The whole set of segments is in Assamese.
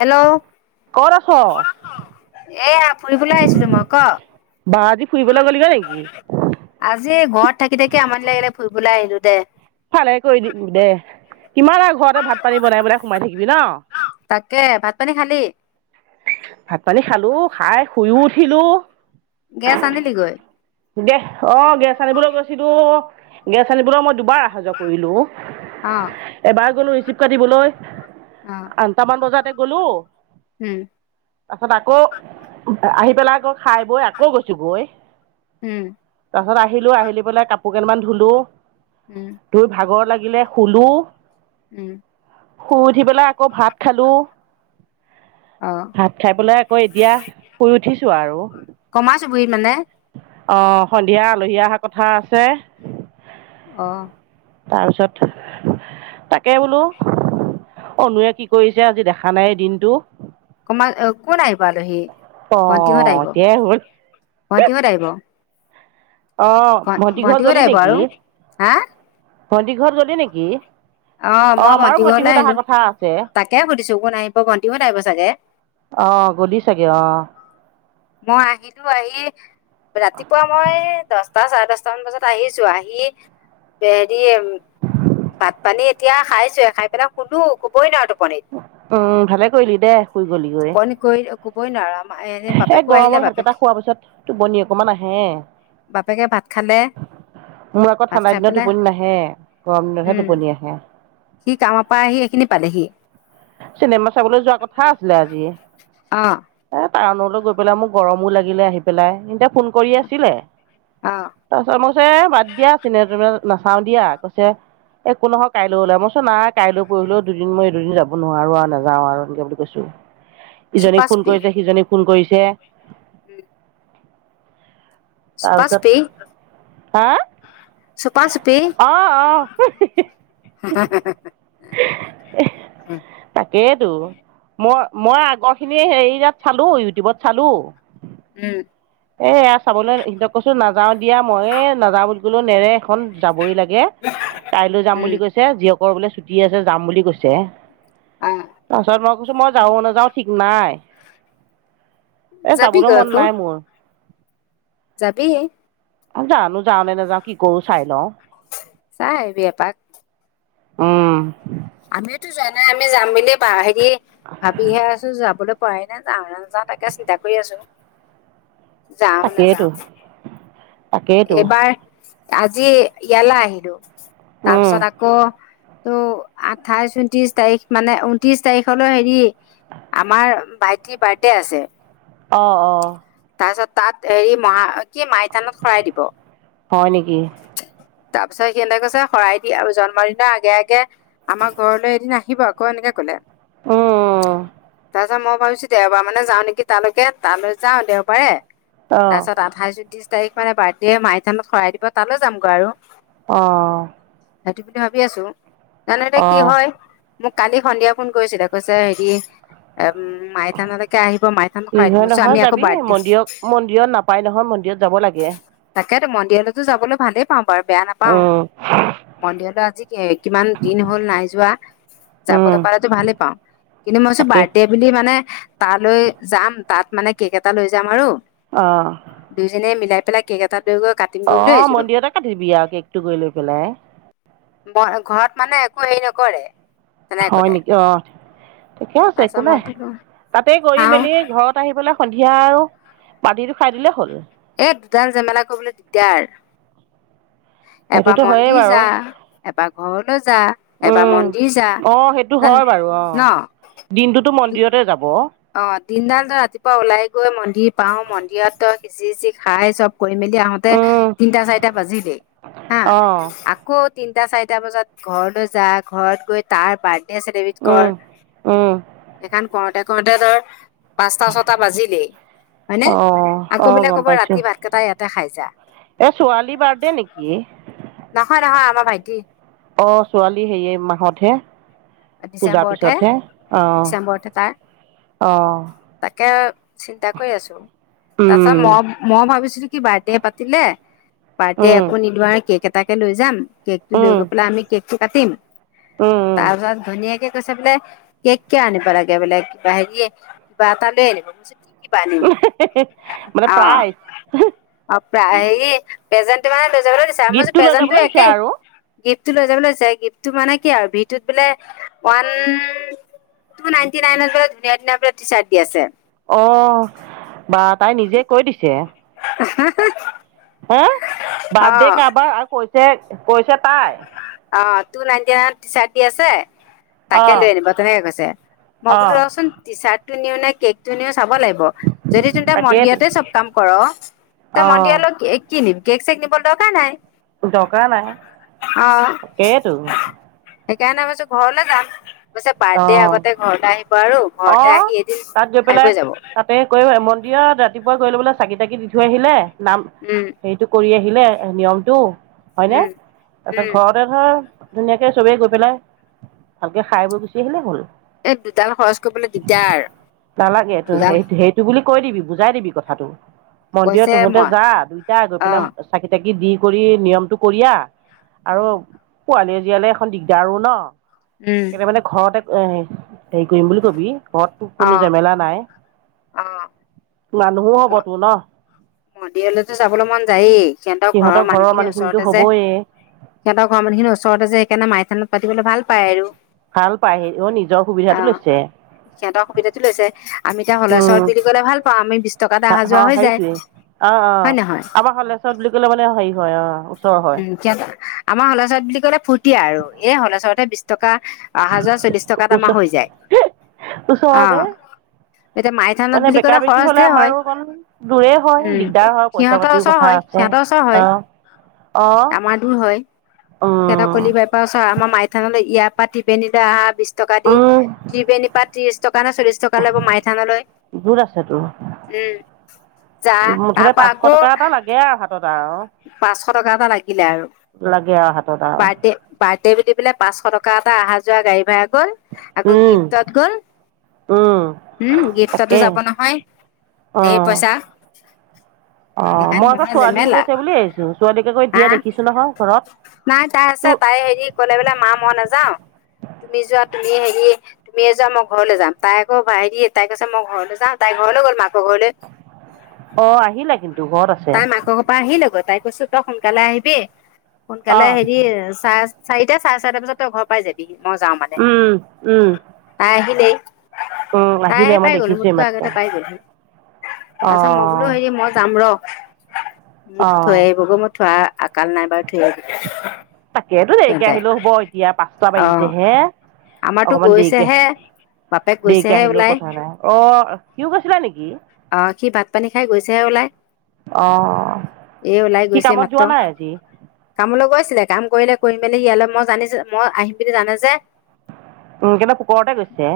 হেল্ল' কত আছ? এয়া ফুৰিবলৈ আহিছিলো মই ক বা আজি গ'লিগৈ ফুৰিবলৈ নেকি উলাই গলিগৈ নেকী আজি ঘৰত থাকি থাকি আমনি লাগিলে ফুৰিবলৈ আহিলো। দে। ভালে কৰিলি দে কিমান আৰু ঘৰতে ভাত পানী বনাই বনাই সোমাই থাকিবি ন' তাকে ভাত পানী খালি? ভাত পানী খালো খাই শুইও উঠিলো। গেছ আনিলি গৈ? গেছ অ, গেছ আনিবলৈ গৈছিলো। গেছ আনিবলৈ মই দুবাৰ অহা যোৱা কৰিলো। অ ৰিচিপ কাটিবলৈ, অ আনটামান বজাত এক গ'লো উম তাৰপিছত আকৌ আহি বেলাকৰ খাই বৈ আকৌ গৈছো গৈ। উম তাৰপিছত আহিলো, আহিলি পেলাই কাপোৰ কেইমান ধুলো। উম তোৰ ভাগৰ লাগ- লাগিলে, শুলো। উম শুই উঠি পেলাই, আকৌ ভাত খালো। অ ভাত খাই পলাই, আকৌ এতিয়া শুই উঠিছো আৰু। [unintelligible] মানে অ। সন্ধিয়া আলহী অহাৰ কথা আছে। তই অহ। তাৰপিছত তাকে বোলো অনুৱে কি কৰিছে আজি দেখা নাই দিনটো। কমাল কোন আহি পালো সি। ভন্তিহঁত অঁ আহিব, এতিয়াই হ'ল ভন্তিহঁত আহিব। অ, ভণ্টি ঘৰত ভন্টিহঁত গ'লি আহিব নেকি। আৰু হা ভন্তিৰ ঘৰত গলি নিকি অ, মই ভণ্টি ঘৰলৈ আহিলো আছে তাকে সুধিছো, কোন আহিব ভণ্টিহত আহিব চাগে। অঁ গ'লি চাগে মই আহিলো আহি। ৰাতিপুৱা মই দহ টা চাৰে দচটা মান বজাত আহিছো আহি হেৰি পানী এতিয়া খাইছোহে খাই পেলাই শুলো শুবই নোৱাৰো ত উম ভালে কৰিলি দে শুই গলি গৈ। বই নোৱাৰম। এই গৰমত ভাতকেইটা খোৱাৰ পিছত টোপনি অকমান আহে। বাপেকে ভাত খালে মোৰ আকৌ ভাত ঠাণ্ডাৰ খাই দিনত পেলাই টোপনি নাহে, গৰম দিনতহে উম টোপনি আহে। সি কামৰ পৰা আহি সেইখিনি পালেহি। চিনেমা চাবলৈ যোৱা কথা আছিলে আজি। অ। ফাৰ্মলৈ গৈ পেলাই মোক গৰমো লাগিলে আহি পেলাই এতিয়া ফোন কৰি আছিলে অ তাৰপিছত মই কৈছো এ বাদ দিয়া যোনে তোনে। নাচাও দিয়া কৈছে একো নহয় কাইলৈ ওলাব চুন নাই কাইলৈ পৰহিলেও দুদিন মই এই দুদিন যাব নোৱাৰো আও নাযাও আৰু এনেকে বুলি কৈছো। চুপা ইজনীক ফোন চুপি কৰিছে সিজনীক ফোন কৰিছে! তে উম। চুপা চুপি তাৰপিছত চুপা চুপি হা অহ অহ তাকেইতো মই মই আগৰখিনি হেৰি তাত চালোঁ ইউটিউবত চালোঁ। উম এ এয়া চাবলৈ সিহতক কৈছো নাযাও দিয়া মইয়ে নাযাওঁ বুলি বোলো নেৰে! খন যাবই লাগে কাইলৈ যাম উম বুলি কৈছে জিঅক আকৌ'বোলে ছুটি আছে যাম বুলি কৈছে অ তাৰ পিছত মই কৈছো মই যাও নাযাও ঠিক নাই। এ যাবলৈ যাবিগৈ মন আকৌ নাই মোৰ। যাবি! জানো যাও নে নাযাও কি কৰো চাই লওঁ। চাই আহিব এপাক। উম। আমিও টো যোৱা নাই আমি যাম বুলিয়ে দ ভাবিহে আছো যাবলৈ পোৱাই নাই যাওঁ নে নাযাও তাকে চিন্তা কৰি আছো যাও তাকেইতো নাযাও তাকেইতো এইবাৰ আজি ইয়ালে আহিলো উম তাৰপিছত আকৌ তো আঠাইছ ঊনত্ৰিছ তাৰিখ মানে ঊনত্ৰিছ তাৰিখলৈ হেৰি আমাৰ ভাইটিৰ বাৰ্থডে আছে। অঁ অঁ। তাৰপিছত তাত হেৰি মহা কি মাইটানত শৰাই দিব? হয় নেকি তাৰ পিছত সিহঁতে কৈছে শৰাই দিয়া আৰু জন্মদিনৰ আগে আগে আমাৰ ঘৰলৈ এদিন আহিব আকৌ এনেকে কলে। উম। তাৰপাছত মই ভাবিছো দেওবাৰ মানে যাওঁ নেকি তালৈ তালৈ যাওঁ দেওবাৰে। অ তাৰপিছত আঠাইশ ঊনত্ৰিশ তাৰিখ মানে বাৰ্থডে মাইথানত শৰাই দিব তালৈ যাম গৈ আৰু! আহ। সিহতি বুলি ভাবি আছো। নান এয়া, কি হয়। মোক কালি সন্ধিয়া ফোন কৰিছিলে কৈছে, হেৰি এ কি দিম হয়, মইছো নহয় আমি আকৌ যাবি বাৰ্থডে মন্দিৰত, মন্দিৰত নাপায় নহয়, মন্দিৰত যাব লাগে। ত মন্দিয়ালতো যাবলৈ ভালেই পাওঁবাৰু। বেয়া নাপাও উম মন্দিৰ পা আজি কিমান? দিন হ'ল নাই যোৱা উম যাবলৈ পতো ভালেই পাওঁ। কিন্তু মইছো তাকে বাৰ্থডে বুলি মানে তালৈ যাম তাত মানে কেক এটা লৈ যাম আৰু। অ দুজনে মিলাই। পেলাই কেক এটাত অ, মন্দিৰতে কাটিবি আৰু কেকটো কৰি লৈ পেলাই। ঘৰত। মানে একো হেৰি নকৰে। তেনেকে হয়, কলে নেকি অ, ঠিকে আছে একো তাৰপিছত মই নাই, বোলো তাতে গৈ চাওঁ মেলি ঘৰত আহিবলৈ সন্ধিয়া আৰু পাৰ্টিটো খাই দিলেই হ'ল। এ দুটা জেমেলা কৰিবলৈ দিগদাৰ। এবাৰ সেইটোতো হয়েই মন্দিৰ বাৰু যা, এবাৰ ঘৰলৈ যা, এবাৰ উম মন্দিৰ যা অঁ সেইটো হয় বাৰু অঁ ন। দিনটোতো মন্দিৰতে যাব অ, দিনদাল ৰাতিপুৱা ওলাই গৈ মন্দিৰ পাও। মন্দিৰ যি, যি খায়, চব কৰি মেলি আহোতে উম তিনটা চাৰিটা বাজিলেই। হা, অঁ আকৌ তি তিনটা চাৰিটা বজাত ঘৰলৈ যা, ঘৰত গৈ তাৰ বাৰ্থড আছে দেবিড ক, ৰ উম উম এইখন কত কওঁতে ধৰ পাঁচটা ছটা বাজিলেই হয়নে অঁ আকৌ বোলে কব ৰাতি ভাতকেইটাই ই দেখাই যা। এ, ছোৱালী বাৰ্থডে নেকি? নহয়, নহয় আমাৰ ভাইটি। অ, ছোৱালী হেয়ে মাহতহে। পূজাৰ ডিচেম্বৰতহে পিছতহে অ, ডিচেম্বৰতহে তাৰ অহ। তাকে চিন্তা কৰি আছো। তাৰছত উম মই, মই ভাবিছো বাৰ্থডে পাতিলে। পাৰ্টি উম একো নিদোয়াই কি? কেক এটাকে লৈ যাম কেকটো লৈ উম গৈ পেলাই আমি কে কাতিম উম উম তাৰ পি ধুনীয়াকে কৈছে বোলে, কেক কিয় আনিব লাগে বোলে কিবা হেৰিয়ে কিবা এটা দে হে হে হে হে হে, মানে প্ৰাইজ? প্ৰেযেন্ত টো দিছে আমাৰ গিফ্টটো লৈ প্ৰেজেন্ত টো যাবলৈ দিছে একে আৰু গি টো লৈ যাবলৈ দিছে গিফ্ট টো মানে কি আৰু সিটোত বোলে ওৱান টু নাইনটি নাইনৰ পৰা ধুনীয়া ধুনীয়া বোলে টি চাৰ্ট দি আছে। অ বাহ তাই নিজে কৈ দিছে তা হা হা হা, বাৰ্থডে কাৰোবাৰ আৰু কৈছে কৈছা পাই অ টু নাইনটি নাই টি চাৰ্টি দি আছে। তাকে অ' লৈ আনিব তেনেকে কৈছে। মই বোলো অ' ৰ'চোন টি চাৰ্ট টো নিউ নেকী? তুমিও চাব লাগিব। যদি তেন্তে তাকেইতো মন্দিৰতে চব কাম কৰ, তই অ' মন্দিৰলৈ কি কিনিম? কেক চেক নিবলৈ দৰকাৰাই নাই। দকাৰ নাই। অ এইটো। সেইকাৰণে আমি ঘৰলে‌ যাম। কৈছে বাৰ্থডেৰ অ' আগতে ঘৰতে আহিব আৰু অ ঘৰতে আহি এদিন তাত গৈ খাই পেলাই বৈ যাব তাতে কৈ মন্দিৰত ৰাতিপুৱা গৈ ল'বলৈ চাকি তাকি দি থৈ আহিলে নাম, উম সেইটো কৰি আহি। আহিলে নিয়মটো হয়নে উম তাৰপিছত উম ঘৰতে ধৰা ধুনীয়াকৈ চবেই গৈ পেলাই ভালকৈ খাইবৈ গুচি আহিলে হ'ল। দুটা খৰচ কৰিবলৈ দিকদাৰ নালাগে সেইটো দুডাল সেইটো বুলি কৈ দিবি বুজাই দিবি কথাটো। মন্দিৰত কৈছে তহোতে মই যা, দুইটাই গৈ অ পেলাই চাকি তাকি দি কৰি নিয়মটো কৰি আহ উম। ছোৱালী জিহলেও এখন দিগদাৰো ন। উম কে মানে ঘৰতে- উম সেই- কৰিম বুলি কবি। ঘৰতটো অ কোনো ঝামেলা নাই। অ মানুহো হ'ব তু নহ? মন্দিৰলৈ তো যাবলৈ মন যায়েই। সিহঁতৰ ঘৰৰ মানুহখিনি ওচৰতে যে, সিহঁতৰ ঘৰ-মানুহখিনি ওচৰতে যে, সেইকাৰণে মা- খনত পাতিবলে ভাল পায় আৰু। ভাল পায় নিজৰ অ সুবিধাটো লৈছে সিহঁতৰ অসুবিধাটো লৈছে। আমি এতিয়া উম হলেশ্বৰত বুলি ক'লে ভাল পাম। আমি বিশ টকাত অহা-যোৱা হৈ যায়। অহ হয় অহ, নহয় আমাৰ হলেশ্বৰত বুলি ক'লে মানে সেই- হয়, অহ উম। কেল- আমাৰ হলেশ্বৰত বুলি ক'লে ফূুৰ্তী আৰু। এ হলেশ্বৰত হে বিশ টকা। অহা-যোৱা চব বিশ টকাত আমাৰ ওচৰ হৈ যায়। অ'হ, ওচৰতে এতিয়া মাইথানত মানে বুলি বেকা ক'লে বেকি সহজতে হলে হে আমাৰো হয়। অকণ দূৰে হয় উম, দিগদাৰ হয় পইচা সিহঁতৰ পাতিও ওচৰ কথা হয়, আছে সিহঁতৰ ওচৰ হয়। অ অ আমাৰ দূৰ হয়। সিহঁতৰ উম কলিবাই পৰা ওচৰ, আমাৰ মাই- থানলৈ ইয়াৰ পৰা তিপেনিলৈ অহা বিশ- টকা দি, উম ত্ৰিবেনী পৰা ত্ৰিশ- টকা নে চল্লিশ টকা লব মাই থানলৈ। গোট আছে তোৰ উম। যা, তাৰ মুঠতে পৰা পাঁচশ টকা আকৌ- এটা লাগে আৰু হাতত আৰু পাঁচশ টকা এটা লাগিলে আৰু। লাগে আৰু হাতত আৰু ৰ্বাডে, ৰ্বাডে বুলি পেলাই পাঁচশ টকা- অহা-যোৱা গাড়ী ভাড়া। গ'ল। আকৌ উম গিফটত গ'ল। উম হম, গিফটতো তাকে যাব নহয়, ধেৰ পইচা। অঁহ, এইখন মই আকৌ মহা ছোৱালীও জেমেলা গৈছে বুলি- আহিছো ছোৱালীকে আকৌ হা, এতিয়া দেখিছো নহয় ঘৰত নাই তাই আছে, তোৰ তাই হেৰি ক'লে বোলে, মা মই নাযাওঁ। তুমি যোৱা তুমিয়ে হেৰি- ৰি তুমিয়ে যোৱা, মই ঘৰলৈ যাম। তাই আকৌ ভা হেৰি, তাই কৈছে মই ঘৰলৈ যাম, তাই ঘৰলৈ লৈ গ'ল মাক- অঁহ, আহিলে কিন্তু ঘৰত আছ- তাই মাকৰ ঘৰ পৰা আহি- ল আকৌ। তাই কৈছে, তই সোনকালে আহিবি- অ সোনকালে আহিবি‌ চাৰ- চাৰিটা চাৰে চাৰিটা বজাত তোই ঘৰ পাই যাবি। মই যাওঁ মানে উম উম তাই আহিলি। উম [unintelligible] তাই আহিলে মই পাই গ'লো দেখিছো এই মোকতো মাত্ৰ আগতে পাই গল তাৰ অ পাছত মই বোলো হেৰি মই যাম ৰ। মোক অ থৈ আহিবগৈ মোক থোৱা। আকাল নাই বাৰু ঠিক। তাকেইেতো দেৰিকে আহিলেও হব এতিয়া পাঁচটা অ বাঢ়িছেহে আমাৰতো অকনমান দেৰিকে গৈছেহে বাপেক দেৰিকে গৈছেহে আহিলেও ওলাই কথা নাই অ সিও গৈচিলা নেকি। অ' এ ওলাই সি গৈছে কামত মাত্ৰ। যোৱা নাই আজি কামলৈ গৈ আছিলে। কাম কৰিলে কৰি মেলি ইয়ালৈ মই জনইচ মই আহিম বুলি জানে যে। উম কেলে পোকৰতে গৈছে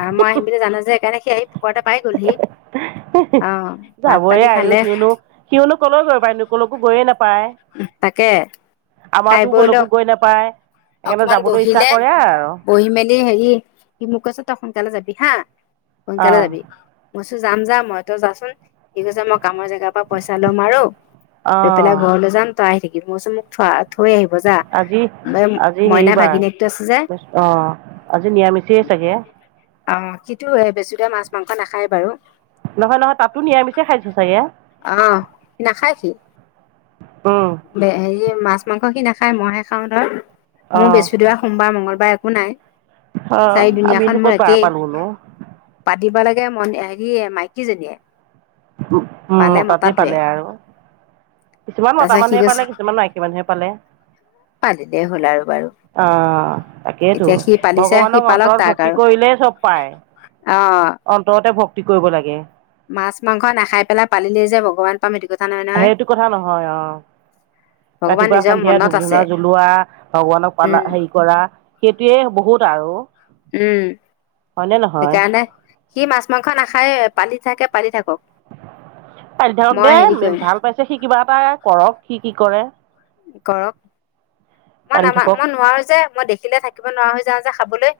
অঁ। মই আহিম বুলি জানো যে সেইকাৰণে সি আহি পোকতে পাই গলহি। অঁ, ভাত পানী খালে। সিওঁনো কলৈ গৈ পাৰি, কলৈ গৈ নাই। তাকে। খাই আমাৰতো বৈ লৈ কলেকো গৈ নাপায়। সেইকাৰণে যাবলৈ ইচ্ছা কৰে আৰু। এই হেৰী, কি বুলি কৈছে তই সোনকালে কবি হান। সোনকালে অ' যাবি। যাম যায় মই তই যায় সোণ [unintelligible] কামৰ জেগাৰ পৰা পইচা ল'ম আৰু লৈ পেলাই অ' ঘৰলৈ যাম তই আহি থাকিব। কি মৌচমক থোৱাত থৈ আহিব যায়। আজি মেম আজি হেৰী বাৰ বৃহস্প আজি ন্যামিছে চাগে। অ, খিটো এ বেছিকে মাছ-মাংস নাখায় বাৰু। নহয় নহয় তাতো নিৰামিষে খাইছোঁ চাগে। উম ডে হেৰীয়ে মাছ। মাংস সি নাখায়, মই সে খাওঁ ধৰ। মোৰ অ' বৃহস্পতিবাৰ, সোমবাৰ, মঙ্গল। বা একো নাই। অঁ চায়ি আমিনো দিনিয়াখন মো ক'ত বাৰ একেই। পালোঁ নো পাদিবা লাগ য়ে মন এ কি মাইকীজনীয়ে। বোক মতাটোৱে পালে আৰু। কিছুমান মতা তাৰপিছত সি মানুহে কৈছে পালে কিছুমান মাইকী মানুহে পালে। পালিলেই হ'ল আৰু বাৰু অ তাকেইতো এতিয়া সি পালিছে সি ভগৱানক পালক অন্তৰত তাক ভৰ্তি আৰু কৰিলেই চব পায়। অ অন্তৰত এ ভক্তি কৰিব লাগে। মাছ, মাংস নাখাই পেলাই, পালিলে যে ভগৱান পাম সেইটো কথা নহয় নহয় সেইটো কথা নহয় আহ। ভগৱান নিজৰ ৰাতিপুৱা-সন্ধিয়া মনত আছে ধূপ-ধূনা জ্বলোৱা ভগৱানক পালা উম হেৰি কৰা, সেইটোৱে বহুত আৰু। উম হয়নে নহয়? সেইকাৰণে সি মাছ-মাংস নাখায়ে, পালি থাকে পালি থাকো। পালি থাকক দেই, হেৰি কৰিম ভাল পাইছে সি কিবা এটা কৰক সি। কি কৰে। কৰক, পালি মই-নামা থাকক মই নোৱাৰো যে মই দেখিলে থাকিব নোৱাৰা হয় যা-যা খাবলৈ।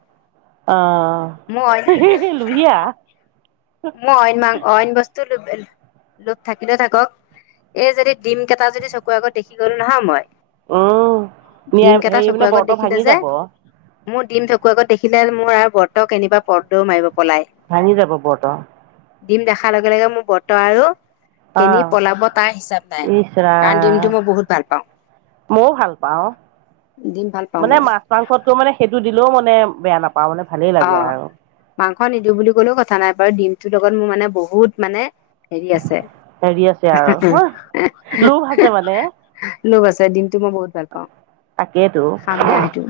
মোৰ আহ [unintelligible] লোহিয়া। মই অইন মাং অইন বস্তু [unintelligible] লোভ থাকিলে থাকক, এই যদি ডিম কেইটা যদি চকু চকুৰ আগত দেখি গলো নহয় মই উম ডিম নিয়াই কেইটা হেৰি চকুৰ মানে আগত ব্ৰত দেখিলে ভাঙি যে যাব মোৰ ডিম কুৰ আগত দেখিলে মোৰ আৰু বৰ্তক কেনিবা [unintelligible] মাৰিব। পলাই ভঙি যাব বৰ্ত। ডিম দেখাৰ লগে লগে মোৰ বৰ্ত আৰু কেনি আহ পলাব তাৰ হিচাপ নাই কাৰণ ইচলাম ডিমটো মই বহুত ভাল পাওঁ মইও ভাল পাওঁ। ডিম ভাল পাওঁ মানে মই মাছ, মাংসটো মানে সেইটো দিলেও মই বেয়া বেয়া নাপাও অ, মাংস নিদিওঁ বুলি কোননেও কথা নাই বাৰু, দিম টো লগত মোৰ মানে বহুত মানে হেৰি আছে। হেৰি আছে আৰু হ লোভ আছে মানে লোভ আছে। এ দিন মই বহুত ভাল পাওঁ, তাকেইতো উম খামে আৰু সেইটো।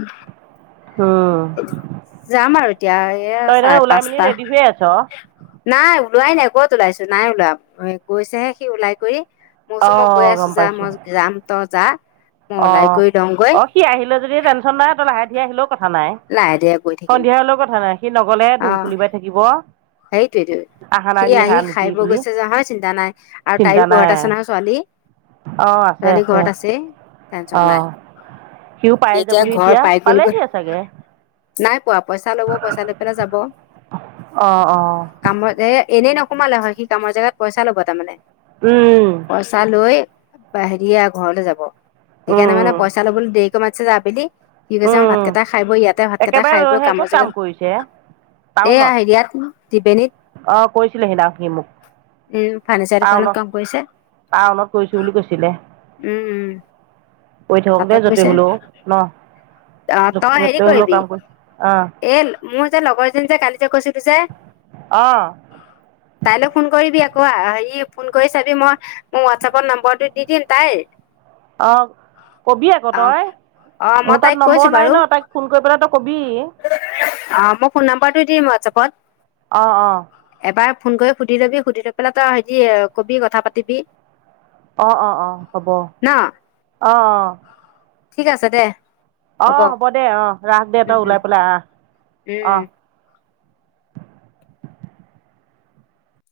যাম আৰু এতিয়া এইয়া তই তাৰমানে চাৰে ওলাই মেলি পাঁচটা। ৰেডি হৈয়ে আছ নাই ওলোৱাই নাই ক'ত ওলাইছো, নাই ওলাম গৈছেহে সি ওলাই কৰি। অ মইওচো মই গৈ গম আছো যাম পাইছো মই যাম। ত যা মই ওলাই অ', কৰি লওঁগৈ অ', সি আহিলে যদি টেনশ্যন নাই লাহে সি আহিলওক লাহে দে গৈ থাকিম কথা নাই সি নগলে অ ধুম খুলি বাই থাকিব সেইটোৱে টো আহা সি নাই নি আহি আহা খাই নেকি বৈ বুলি গৈছে যে হয় চিন্তা নাই আৰু চিন্তা তাইৰো ঘৰত নাই আছে নহয় ছোৱালী ছোৱালী ঘৰত আছে। টেনচন অ, নাই। সিও সি পাই যাবহি ঘৰ এতিয়া, পাই গ'লগৈ পালেহি চাগে। নাই পোৱা পইচা লব, পইচা লৈ পেলাই যাব। অঁ অঁ কামত এ এনেই নকৰে। সোমালে হয় সি কাম জাগাত পইচা লব তাৰমানে পইচা লৈ হেৰিয়া ঘৰলে যাব সেইকাৰণে মানে পইচা লবলৈ দেৰিকে মাত [unintelligible] ঠিক আছে ভাতকেইটা খাইবৈ ইয়াত একেবাৰে লৈহে ক'ত কাম কৰিছে এইয়া হেৰিয়াত ত্ৰিবেণীত টাউনত অ কৰিছিলে সিনা সি মোক উম ফাৰ্নিচাৰ দোকানত টাউনত কাম কৰিছে টাউনত কৰিছো বুলি কৈছিলে উম উম। কৰি থাকক তাতে দে য'তে কৈছে হলেও ন অ তই হেৰি য'তে হ'লেও কয়বি কাম কৰি অঁ এ মোৰ যে লগৰ এজনি যে কালি যে কয়চো যে অঁ কাইলৈ ফোন কৰিবি আ কোৱা হেৰি ফোন কৰি চাবি মই মোৰ হোৱাটছপত নাম্বৰটো দি দিম তাইৰ অ কবি আকৌ অ তই অ মই মোৰ তাত তাইক কৈছো নম্বৰ নাই বাৰু ন তাইক ফোন কৰি পেলাই তই কবি অ মই ফোন নাম্বাৰটো দিম ৱাটচপট অ অ এবাৰ ফোন কৰি সুধি লবি সুধি লৈ পেলাই তই হে কবি কথা পাতিবিলাই অ অ অ হব অ অ অ ঠিক আছে দে অঁ হ'ব দে, অ ৰাস দে তই উম ওলাই পেলাই আহ উম আহ।